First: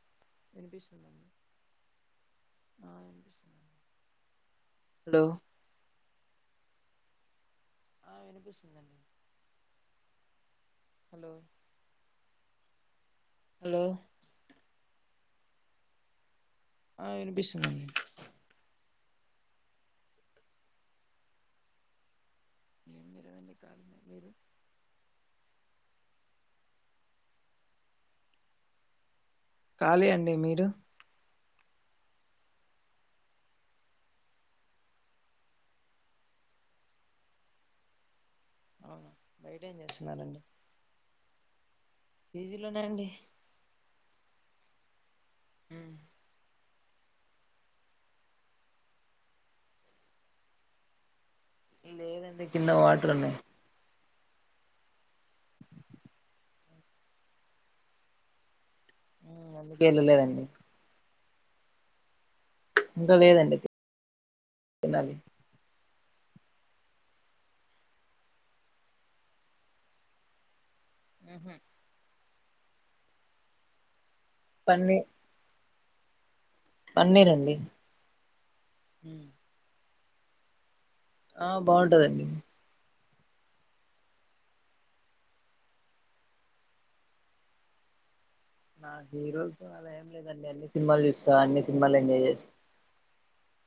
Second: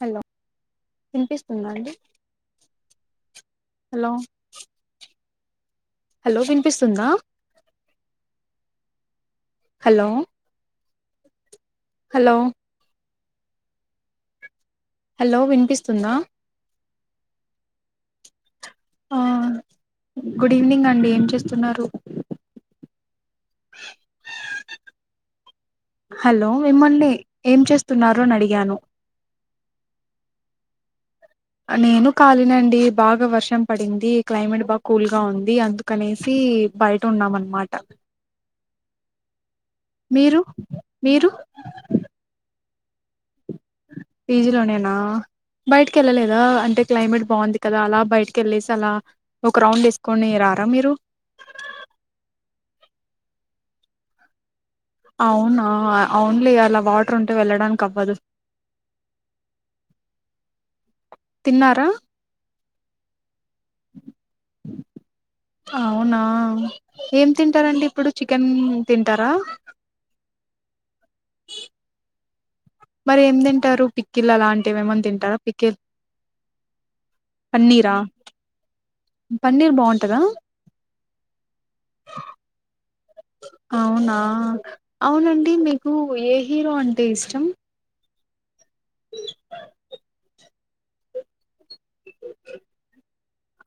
Hello వినిపిస్తుందండి విన్పిస్తుందా అండి ఆ వినిపిస్తుందండి హలో హలో విన్పిస్తుందా ఆ వినిపిస్తుందండి hello hello hello hello hello విన్పిస్తుందా ఆ ఇనిపిస్తుందన్ ఆ గుడ్ ఈవినింగ్ అండి ఏం చేస్తున్నారు [unintelligible] [inaudible] హలో మిమ్మల్ని ఏం చేస్తున్నారు అని అడిగాను కాలీ అండి మీరు నేను కాలినె అండి బాగా వర్షం పడింది క్లైమేట్ బాగా కూల్గా ఉంది అందుకనేసి బయట ఉన్నాం అనమాట అవునా బయట ఏం మీరు చేస్తున్నారండి మీరు ఇంట్లోనే అండి పిజీలోనేనా బయటికి వెళ్ళలేదా అంటే క్లైమేట్ బాగుంది కదా అలా బయటకి వెలేసి అలా ఒక రౌండ్ వేసుకొని రారా మీరు ఇ లేదండి కింద వాటర్ ఉన్నాయి అవునా అవున్ లే అలా వాటర్ ఉంటే వెళ్ళడానికి అవ్వదు మ్మ అందుకె వెళ్ళలేదండి తిన్నారా ఇంకా లేదండి తిన్నాలి అవునా ఏం తింటారండి ఇప్పుడు చికెన్ తింటారా మ్మ ఉ మరి ఎమ్ తింటారు పి కిల్ అలాంటివి పన్నీ ఏమన్నా తింటార పికిల్ పన్నీర్ అండి పన్నీరా పన్నీర్ బావుంట్ టదా ఆ బాగుంటదండి అవునా అవునండి మీకు ఏ హీరో అంటే ఇష్టం నా హీరోల్ అలా ఎం లేదు అండి అ సినిమాలు చూస్తా అన్ని సినిమాలు ఎంజాయ్ చేస్తా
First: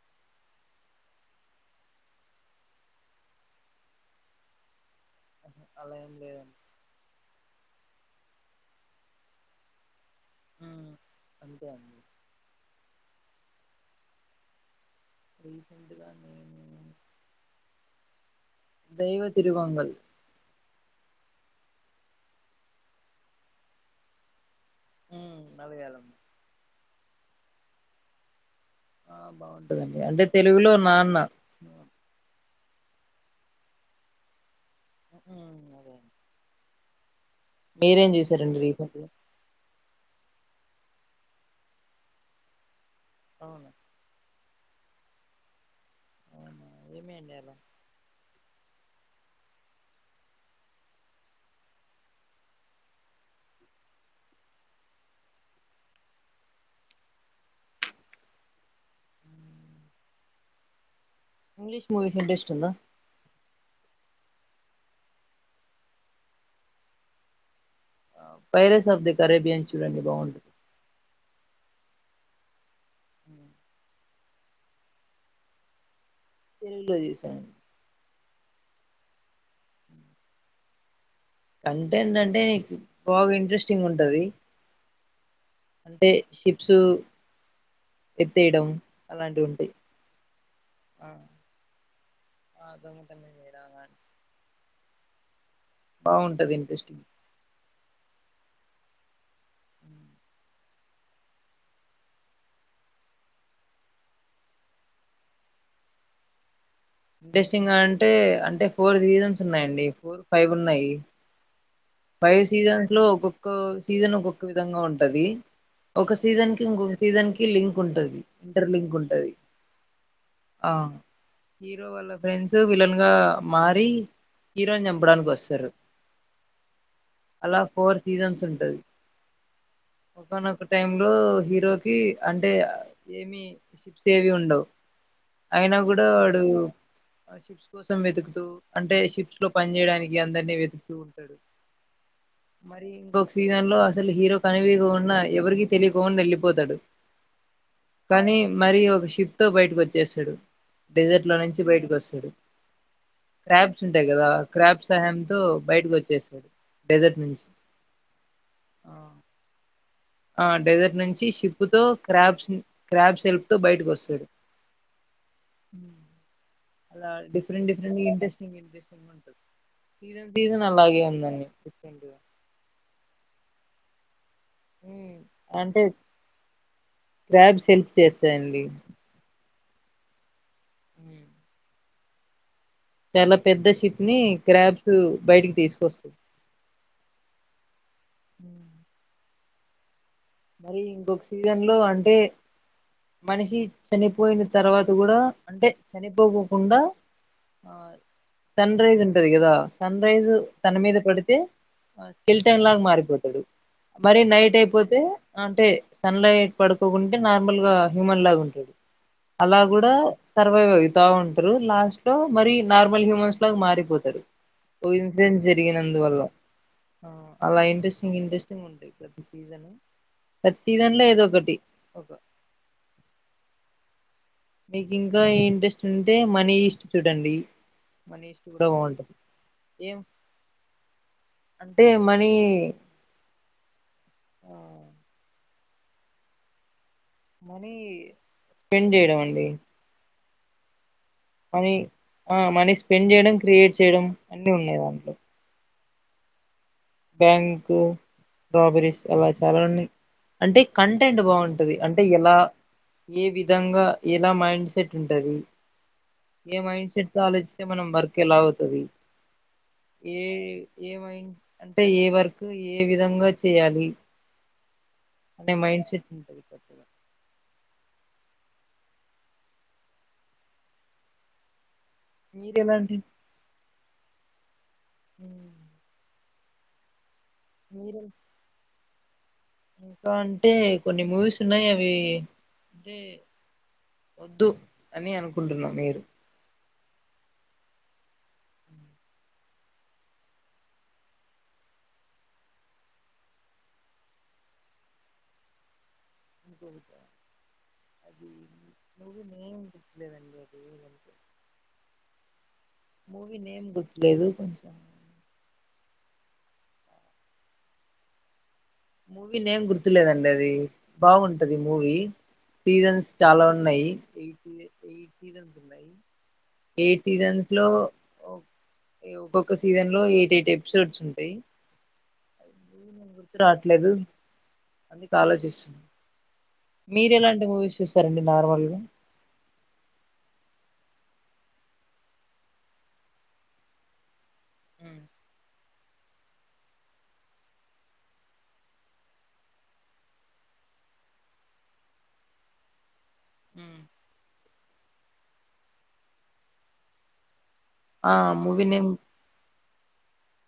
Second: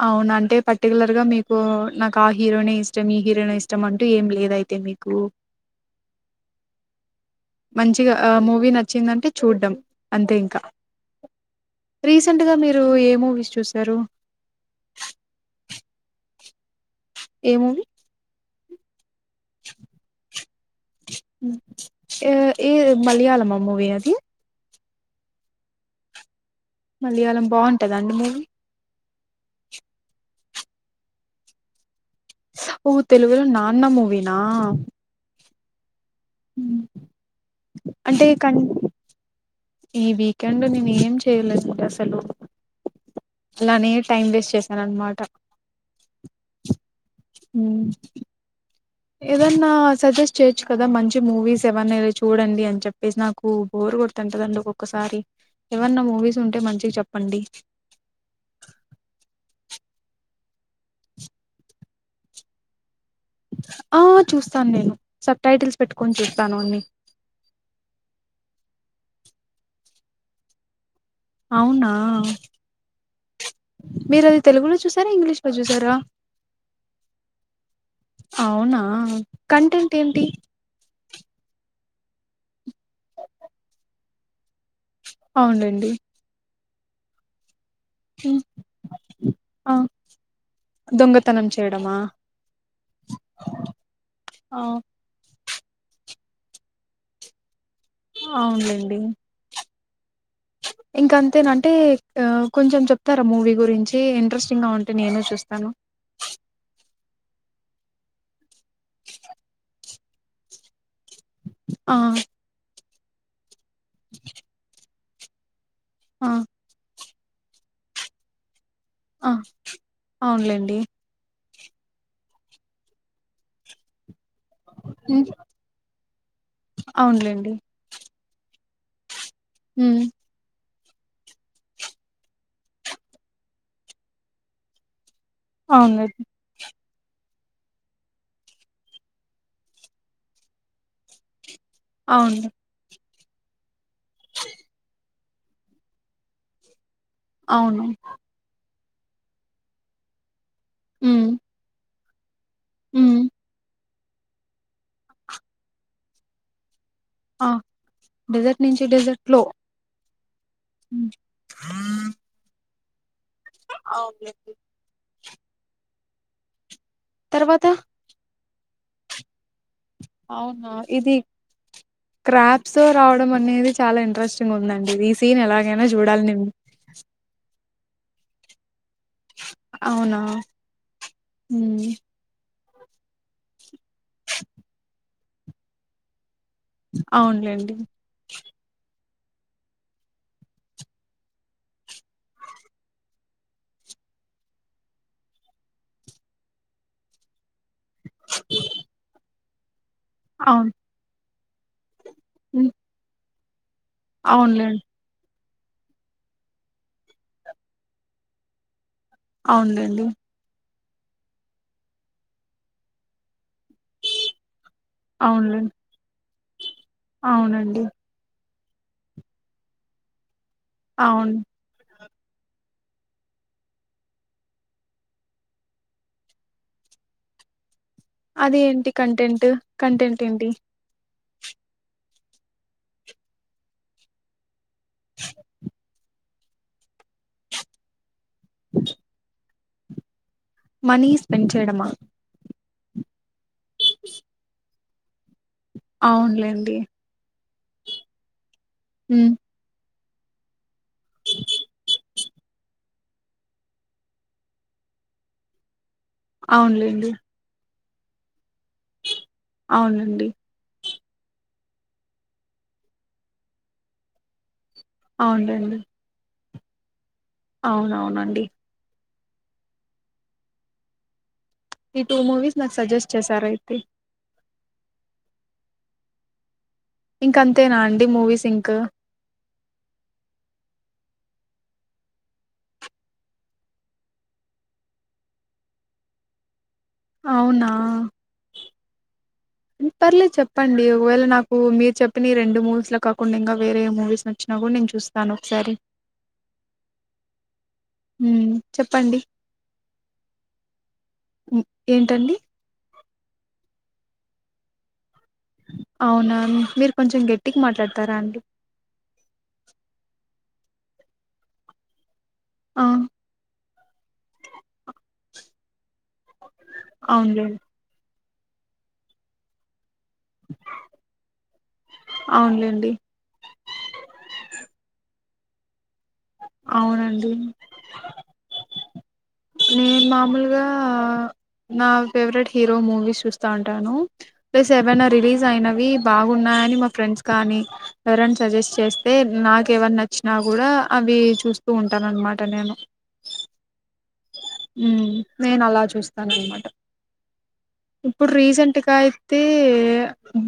అవును అంటే పర్టికులర్ గా మీకు నాకు ఆ హీరోనే ఇష్టం ఈ హీరోనే ఇష్టం అంటూ ఏం లేద అయితే మీకు అలా ఏం లేదండి మంచిగా ఆ మూవీ నచ్చిందంటే చూడ్డం అంతే ఇంకా అంతే అండి రీసెంట్ గా మీ రు ఏ మూవీస్ చూసారు పండగా నే ఏ మూవీ దైవత్ తిరువంగల్ ఏ మలయళమా మూవీ అది హు మలయాళం మలయాళం బాగుంటదండి మూవీ ఆ బాగుంటదండి అంటే తెలుగులో నాన్న ఊ తెలుగులో నాన్న మూవినా అదే హ మీేరేం చేశారండి రీసెంట్లీ ఈ వీకెండ్ నేను ఏం చెయలేదు అండి అసలు అవునా అలానే టైమ్ వేస్ట్ చేశానన్నమాట అవునా ఏమీ అండి అలా ఏదన్నా సజెస్ట్ చేయొచ్చు కదా మంచి మూవీస్ ఏవన్నా చూడండి అని చెప్పేసి నాకు బోర్ కొడుతుంటదండి ఒక్కొక్కసారి ఏవన్నా మూవీస్ ఉంటే మంచిగా చెప్పండి ఇంగ్లీష్ మూవీస్ ఇంట్రెస్ట్ ఉందా ఆ చూస్తాను నేను సబ్ టైటిల్స్ పెట్టుకొని చూస్తాను అన్నిీ వైరస్ ఆఫ్ ది కరేబియన్ చూడండి బాగుంటది అవునా హ మీరు అది తెలుగులో చూసారా ఇంగ్లీష్ లో చూసారా తెలుగు లో చూసాను అవునా కంటెంట్ ఏంటి కంటేంటంటే నీకు బాగా ఇంట్రెస్టింగ్ ఉంటది అవునండి సూ దొంగతనం చేయడమా ఆ దొంగతనం చేయడం అలాంటివి బాగుంటది ఇంట్రెస్టింగ్ అవును లేండి [unintelligible] ఇంక అంతేనంటే కొంచెం చెప్తారా మూవీ గురించి ఇంట్రెస్టింగ్గా ఉంటే నేను చూస్తాను టెస్టింగ్ అంటే అంటే ఫోర్ సీజన్స్ ఉన్నాయండి ఫోర్ ఫైవ్ ఉన్నాయి ఆ! పై సిజన్ లో సీజన్ ఒకొక్క విధంగా ఉంటుంది అది ఒక ఆ! సీజన్ కి ఇంకొక సీజన్ కి లింక్ ఉంటది ఇంటర్ లింక్ ఉంటది ఆ ఆ అవునులేండి హీరో వాళ్ళ ఫ్రెండ్స్ విలన్ గా మారి హీరోన్ హ్మ్. చంపడానికి వస్తారు అవునులేండి తీయాల్సి ఉంటది. హ్మ్. ఒక్కనోకట్ టైం లో హీరోకి అంటే ఏమి షిప్స్ ఏవి ఉండవు. అయినా కూడా అవునులేండి. వాడు. షిప్స్ కోసం వెతుకుతూ అంటే షిప్స్ లో పని చేయడానికి అందరినీ వెతుకుతూ ఉంటాడు. అవును. మరి ఇంకోక్ త్రీ నైన్ లో అస్ హీరో కాని ఇవిగో ఉన్నాయి. ఎవరికి తెలియకోని వెళ్ళిపోతాడు. అవును. కానీ మరియో ఒక షిప్ తో బయటకు వచ్చేస్తాడు. హ్మ్. డెజర్ట్ లో నుంచి బయటకు వస్తాంది హ్మ్. సరే ర్యాబ్ ఉంటాయి కదా క్రాప్ సహాయంతో బయటకు వచ్చేసాడు. ఆ డిజర్ట్ నుంచి డెజర్ట్ లో ఆహ్ డెజర్ట్ నుంచి షిప్పుతో క్రాబ్స్ ను క్రాబ్స్ తెల్పుతో బయటకు వస్తాడు. అవునులేండి. ఉమ్ అలా తర్వాత? డిఫరెంట్ డిఫరెంట్ ఇంటెస్ ఏం చేస్తూ ఉంటారు. అవునా ఇది డిఫరెంట్ గా క్రాప్స్ రావడం అనేది చాలా ఇంట్రెస్ట్. ఉందండి ఈ ఉమ్, సీన్ అంటే ఎలాగైనా చూడాలి నేను చూషేసేయండి. అవునా ఉమ్. ఉమ్ చాలా పెద్ద షిప్ ని క్రాబ్స్ బయటికి తీసుకొస్తాది. అవునులేండి. మరి ఇంకొక సీజన్ లో అంటే మనిషి చనిపోయిన తర్వాత కూడా అంటే చనిపోవకుండా. ఆహ్ సన్ రైస్ ఉంటది కదా. సన్ రైసు అవును. తన మీద పడితే స్కెల్ టన్ హ్మ్. లాగ మారిపోతడు మరి నైట్ అవునులేండి. అయిపోతే అంటే సన్ లైట్ పడుకోకుంటే నార్మల్ గా హ్యూమన్ లాగా ఉంటాడు అలా కూడా అవునులేండి. సర్వైవ్ అయి తా ఉంట్రు లాస్ట్ లో మరి నార్మల్ హ్యూమన్స్ లాగా మారిపోతారు ఒక ఇన్సిడెంట్ అవునులేండి. జరిగినందువల్ల అలా అవునండి. ఇంట్రెస్టింగ్ ఇంట్రెస్టింగ్ ఉ ప్రతి సీసన్ ప్రతి దాంట్లో ఏదో అవును. ఒకటి ఒక మీకు ఇంకా ఇంట్రెస్ట్ ఉంటే మనీ ఇస్ట్ చూడండి మనీ ఈస్ట్ అది కూడా ఏంటి బాగుంటది కంటెంట్ ఏం కంటెంట్ ఏంటి అంటే మనీ ఆ మనీ స్పెండ్ చేయడం అండి మనీ స్పెండ్ చేయడమా పెంచజేడం క్రియేట్ చేయడం అన్ని ఉన్నావన్ని అవునులేండి థాంకూ స్ట్రాబెర్రీస్ అలా హ్మ్. చాలా ఉన్నయ్ అంటే కంటెంట్ బాగుంటది అంటే ఎలా ఏ విధంగా ఎలా మైండ్ సెట్ ఉంటుంది ఏ మైండ్ సెట్ అవునులేండి. తో ఆలోచిస్తే మనం మర్కెలా తది ఏ అవునండి. ఏమై అంటే ఏ వర్కు ఏ విధంగా చేయాలి అవునులేండి. మైండ్ సెట్ ఉంటది కొత్తగా అవునవునండి ఈ టూ మూవీస్ మీరు నాకు ఎలాంటి సజెస్ట్ చేసారైత్ తి హ ఇంక అంతేనా అండి మూవీస్ ఇంకా ఇంకా అంటే కొన్ని మూవీస్ ఉన్నాయి అవి అంటే వద్దు అని అనుకుంటున్న మీరు అవునా పర్లేదు చెప్పండి ఒకవేళ నాకు మీరు చెప్పిన రెండు మూవీస్ లో కాకుండా ఇంకా వేరే మూవీస్ నచ్చిన కూడ నేను చూస్తాను ఒకసారి ఇక అది హ్మ్. చెప్పండి. నుది నేయం కట్లే తండి అది టండి మూవీ నేమ్ గుర్తులేదు కొంచెం అవునా మీరు కొంచెం గెట్టిగ మాట్లాడతారా అండి మూవీ నేం గుర్తులేదండి అది బాగుంటది మూవీ ఆ సీజన్స్ చాలా ఉన్నాయి ఎయిటీ ఎయిటీ ఉన్నాయి ఎయిట్ సీజెన్ అవునులేండి లో ఓ ఒకొక్క సీజన్ లో ఎయిట్ ఎయిట్ ఎపిసోడ్స్ ఉంటాయి అవునులేండి లేదు అందుకు ఆలోచిస్తున్న మీరు అవునండి ఎలాంటి మూవీస్ చూసరండి నార్మల్గా నేను మామూలుగా నా ఫేవరెట్ హీరో మూవీ చూస్తా ఉంటాను ప్లే సెవె రిలీజ్ అయిన అవి బాగున్నాయని మా ఫ్రెండ్స్ కానీ ఎవరనా సజెస్ట్ చేస్తే నాకు ఎవరి నచ్చినా కూడా అవి చూస్తూ ఉంటాను అన్నమాట నేను హమ్ నేను అలా చూస్తాను అన్నమాట ఆ ఇప్పుడు మూవీ రీసెంట్ నేమ్ గ అయితే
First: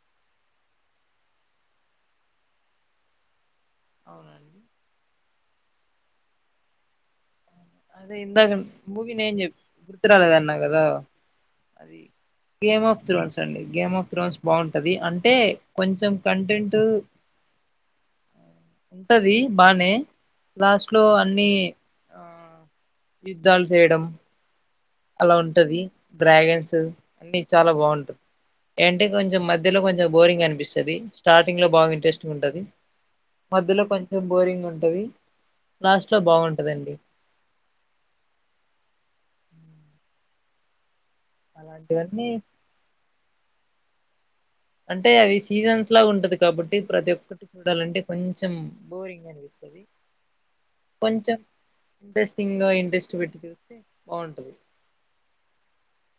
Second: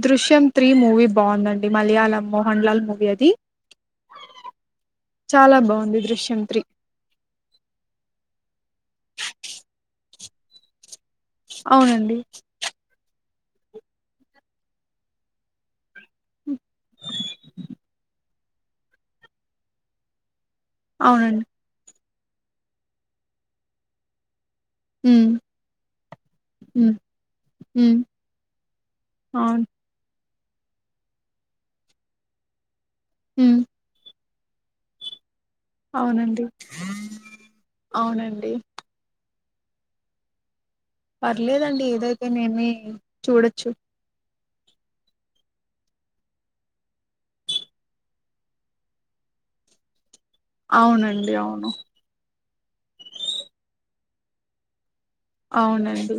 దృశ్యం త్రీ మూవీ బాగుందండి మలయాళం మోహన్ లాల్ మూవీ అది అవునండి చాలా బాగుంది దృశ్యం త్రీ అదే ఇందాక మూవి నేం చె గుర్తు రాలేదు అన్న కద అది అవునండి game of the [inaudible] game of thrones బాగుంటది అంటే కొంచెం హ్మ్. కంటెంట్ ఉంటది బానే లాస్ట్ లో అవునండి. అన్ని ఆ యుద్ధాలు చేయడం అలా హ్మ్. ఉంటది డ్రాగన్స్ హ్మ్. అన్ని చాలా హ్మ్. బాగుంటది అంటే కొంచెం అవును. మధ్యలో కొంచెం బోరింగ్ అనిపిస్తది స్టార్టింగ్ లో బాగా ఇంట్రెస్టింగ్ ఉంటది హ్మ్. మధ్యలో కొంచం కొంచెం బోరింగ్ ఉంటది లాస్ట్ లో అవునండి. బాగుంటదండి అవునండి పర్లేదండి ఏదైతే అలాంటివన్నీ నేనే చూడొచ్చు అంటే అవి సీజన్స్ లా ఉంటది కాబట్టి ప్రతి ఒక్కటి చూడాలంటే కొంచెం బోరింగ్ అనిపిస్తుంది అవునండి. కొంచెం అవును. ఇంట్రెస్టింగ్ గా ఇంట్రెస్ట్ పెట్టి చూస్తే బాగుంటుది అవునండి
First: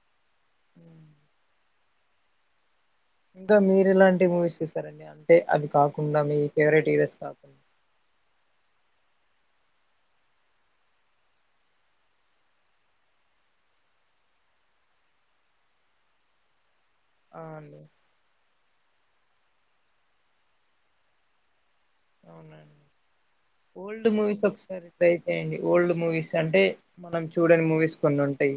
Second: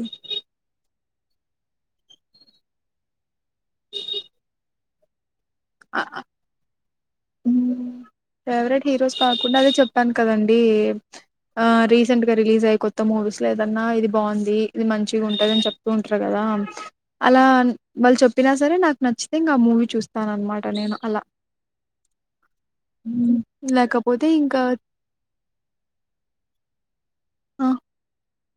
ఇంకా మీరు ఇలాంటి మూవీస్ చసారండి అ అే అవి అ అ కాకుండా మీ ఫేవరెట్ హరోస్ కా స హ్మ్. ఫేవరెట్ హీరోస్ కాకుండా అదే చెప్పాను కదండి రీసెంట్గా రిలీజ్ అయ్యి కొత్త మూవీస్ లో ఏదన్నా ఇది బాగుంది ఇది మంచిగా ఉంటుందనీ అని చెప్తూ ఉంటారు కదా ఆ అలా అండి మళ్ళీ చెప్పినా సరే నాకు నచ్చితేంగా ఆ మూవీ చూస్తాన అన్నమాట నేను అలా అవునా హ్మ్. ఓల్డ్ లేకపోతే మూవీస్ ఇంకా ఒకసారి ట్రై చేయండి ఓల్డ్ మూవీస్ అంటే మనం చూడడి ఆ! మూవీస్ కొన్ని ఉంటాయి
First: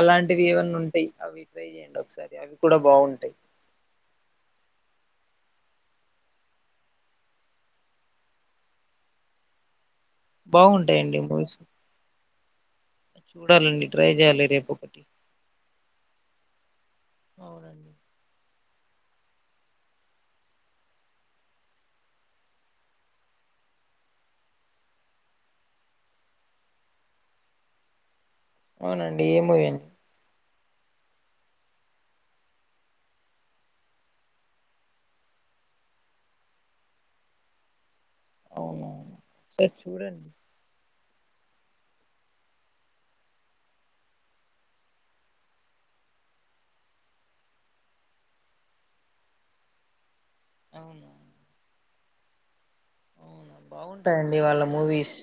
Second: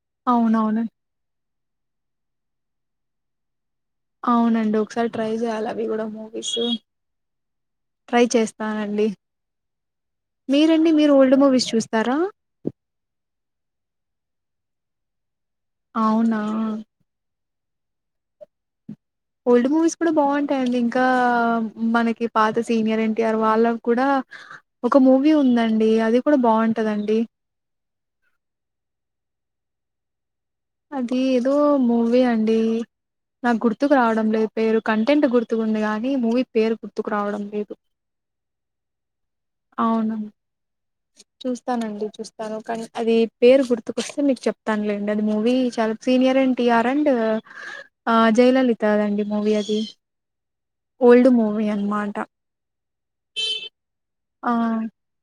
అలాంటివి ఏవన్నా అవునవును. ఉంటాయి అవి చేయండి ఒకసారి చేడి ఒకసారి అవి కూడా బాగుంటాయి అవునండి ఒకసారి ట్రై చేయాలి అవి కూడా మూవీస్ ట్రై చేస్తానండి మీరండి మీరు ఓల్డ్ మూవీస్ చూస్తారా చూడాలండి ట్రై చేయాలి రేపు ఒకటి అవునా అవునండి ఓల్డ్ మూవీస్ కూడా బాగుంటాయండి ఇంకా మనకి పాత సీనియర్ ఎన్టీఆర్ వాళ్ళకు కూడా ఒక మూవీ ఉందండి అది కూడా బాగుంటుందండి అవునండి ఏ మూవీ అది ఏదో మూవీ అండి నాకు గుర్తుకు రావడం లేదు పేరు కంటెంట్ గుర్తుకు ఉంది కానీ మూవీ పేరు గుర్తుకు రావడం లేదు అవునవును సరి అవును చూడండి చూస్తానండి చూస్తాను కానీ అది పేరు గుర్తుకొస్తే మీకు చెప్తానులేండి అది మూవీ చాలా సీనియర్ అండ్ టీఆర్ అండ్ ఆ జయలలితదండి మూవీ అది అవును ఓల్డ్ మూవిీ అన్మాట ట అవునా బాగుంటాయండి వాళ్ళ మూవీస్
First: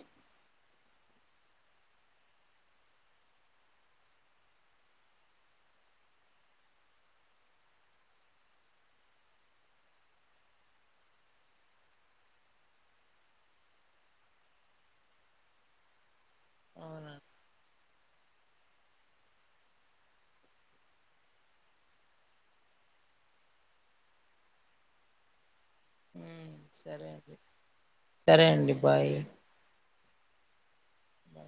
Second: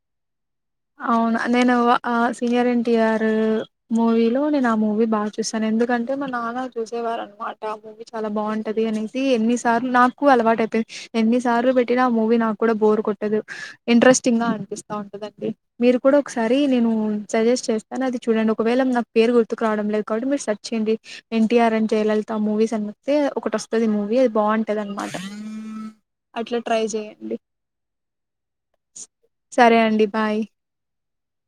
అవునా నేను ఆ సీనియర్ ఎన్టీఆర్ మూవీలో నేను ఆ మూవీ బాగా చూస్తాను ఎందుకంటే మా నాన్న చూసేవారు అనమాట మూవీ చాలా బాగుంటది అనేసి ఎన్ని సార్లు నాకు అలవాటు అయిపోయింది ఎన్నిసార్లు పెట్టిన ఆ మూవీ నాకు కూడా బోర్ కొట్టదు ఇంట్రెస్టింగ్గా అనిపిస్త ఉంటుందండి మీరు కూడా ఒకసారి నేను అవునా సజెస్ట్ చేస్తాను ను కానీ అది చూడండి ఒకవేళ నా పేరు గుర్తుకు రావడం లేదు కాబట్టి మీరు సచ్ిడి ఎన్టీఆర్ అండ్ జయలలిత మూవీస్ అనిస్తే ఒకటి వస్తుంది మూవీ అది బాగుంటది అనమాట ఉమ్, అట్లా ట్రై సరే అండి చెయండి సరే అండి బాయ్ సరే అండి బాయ్ బ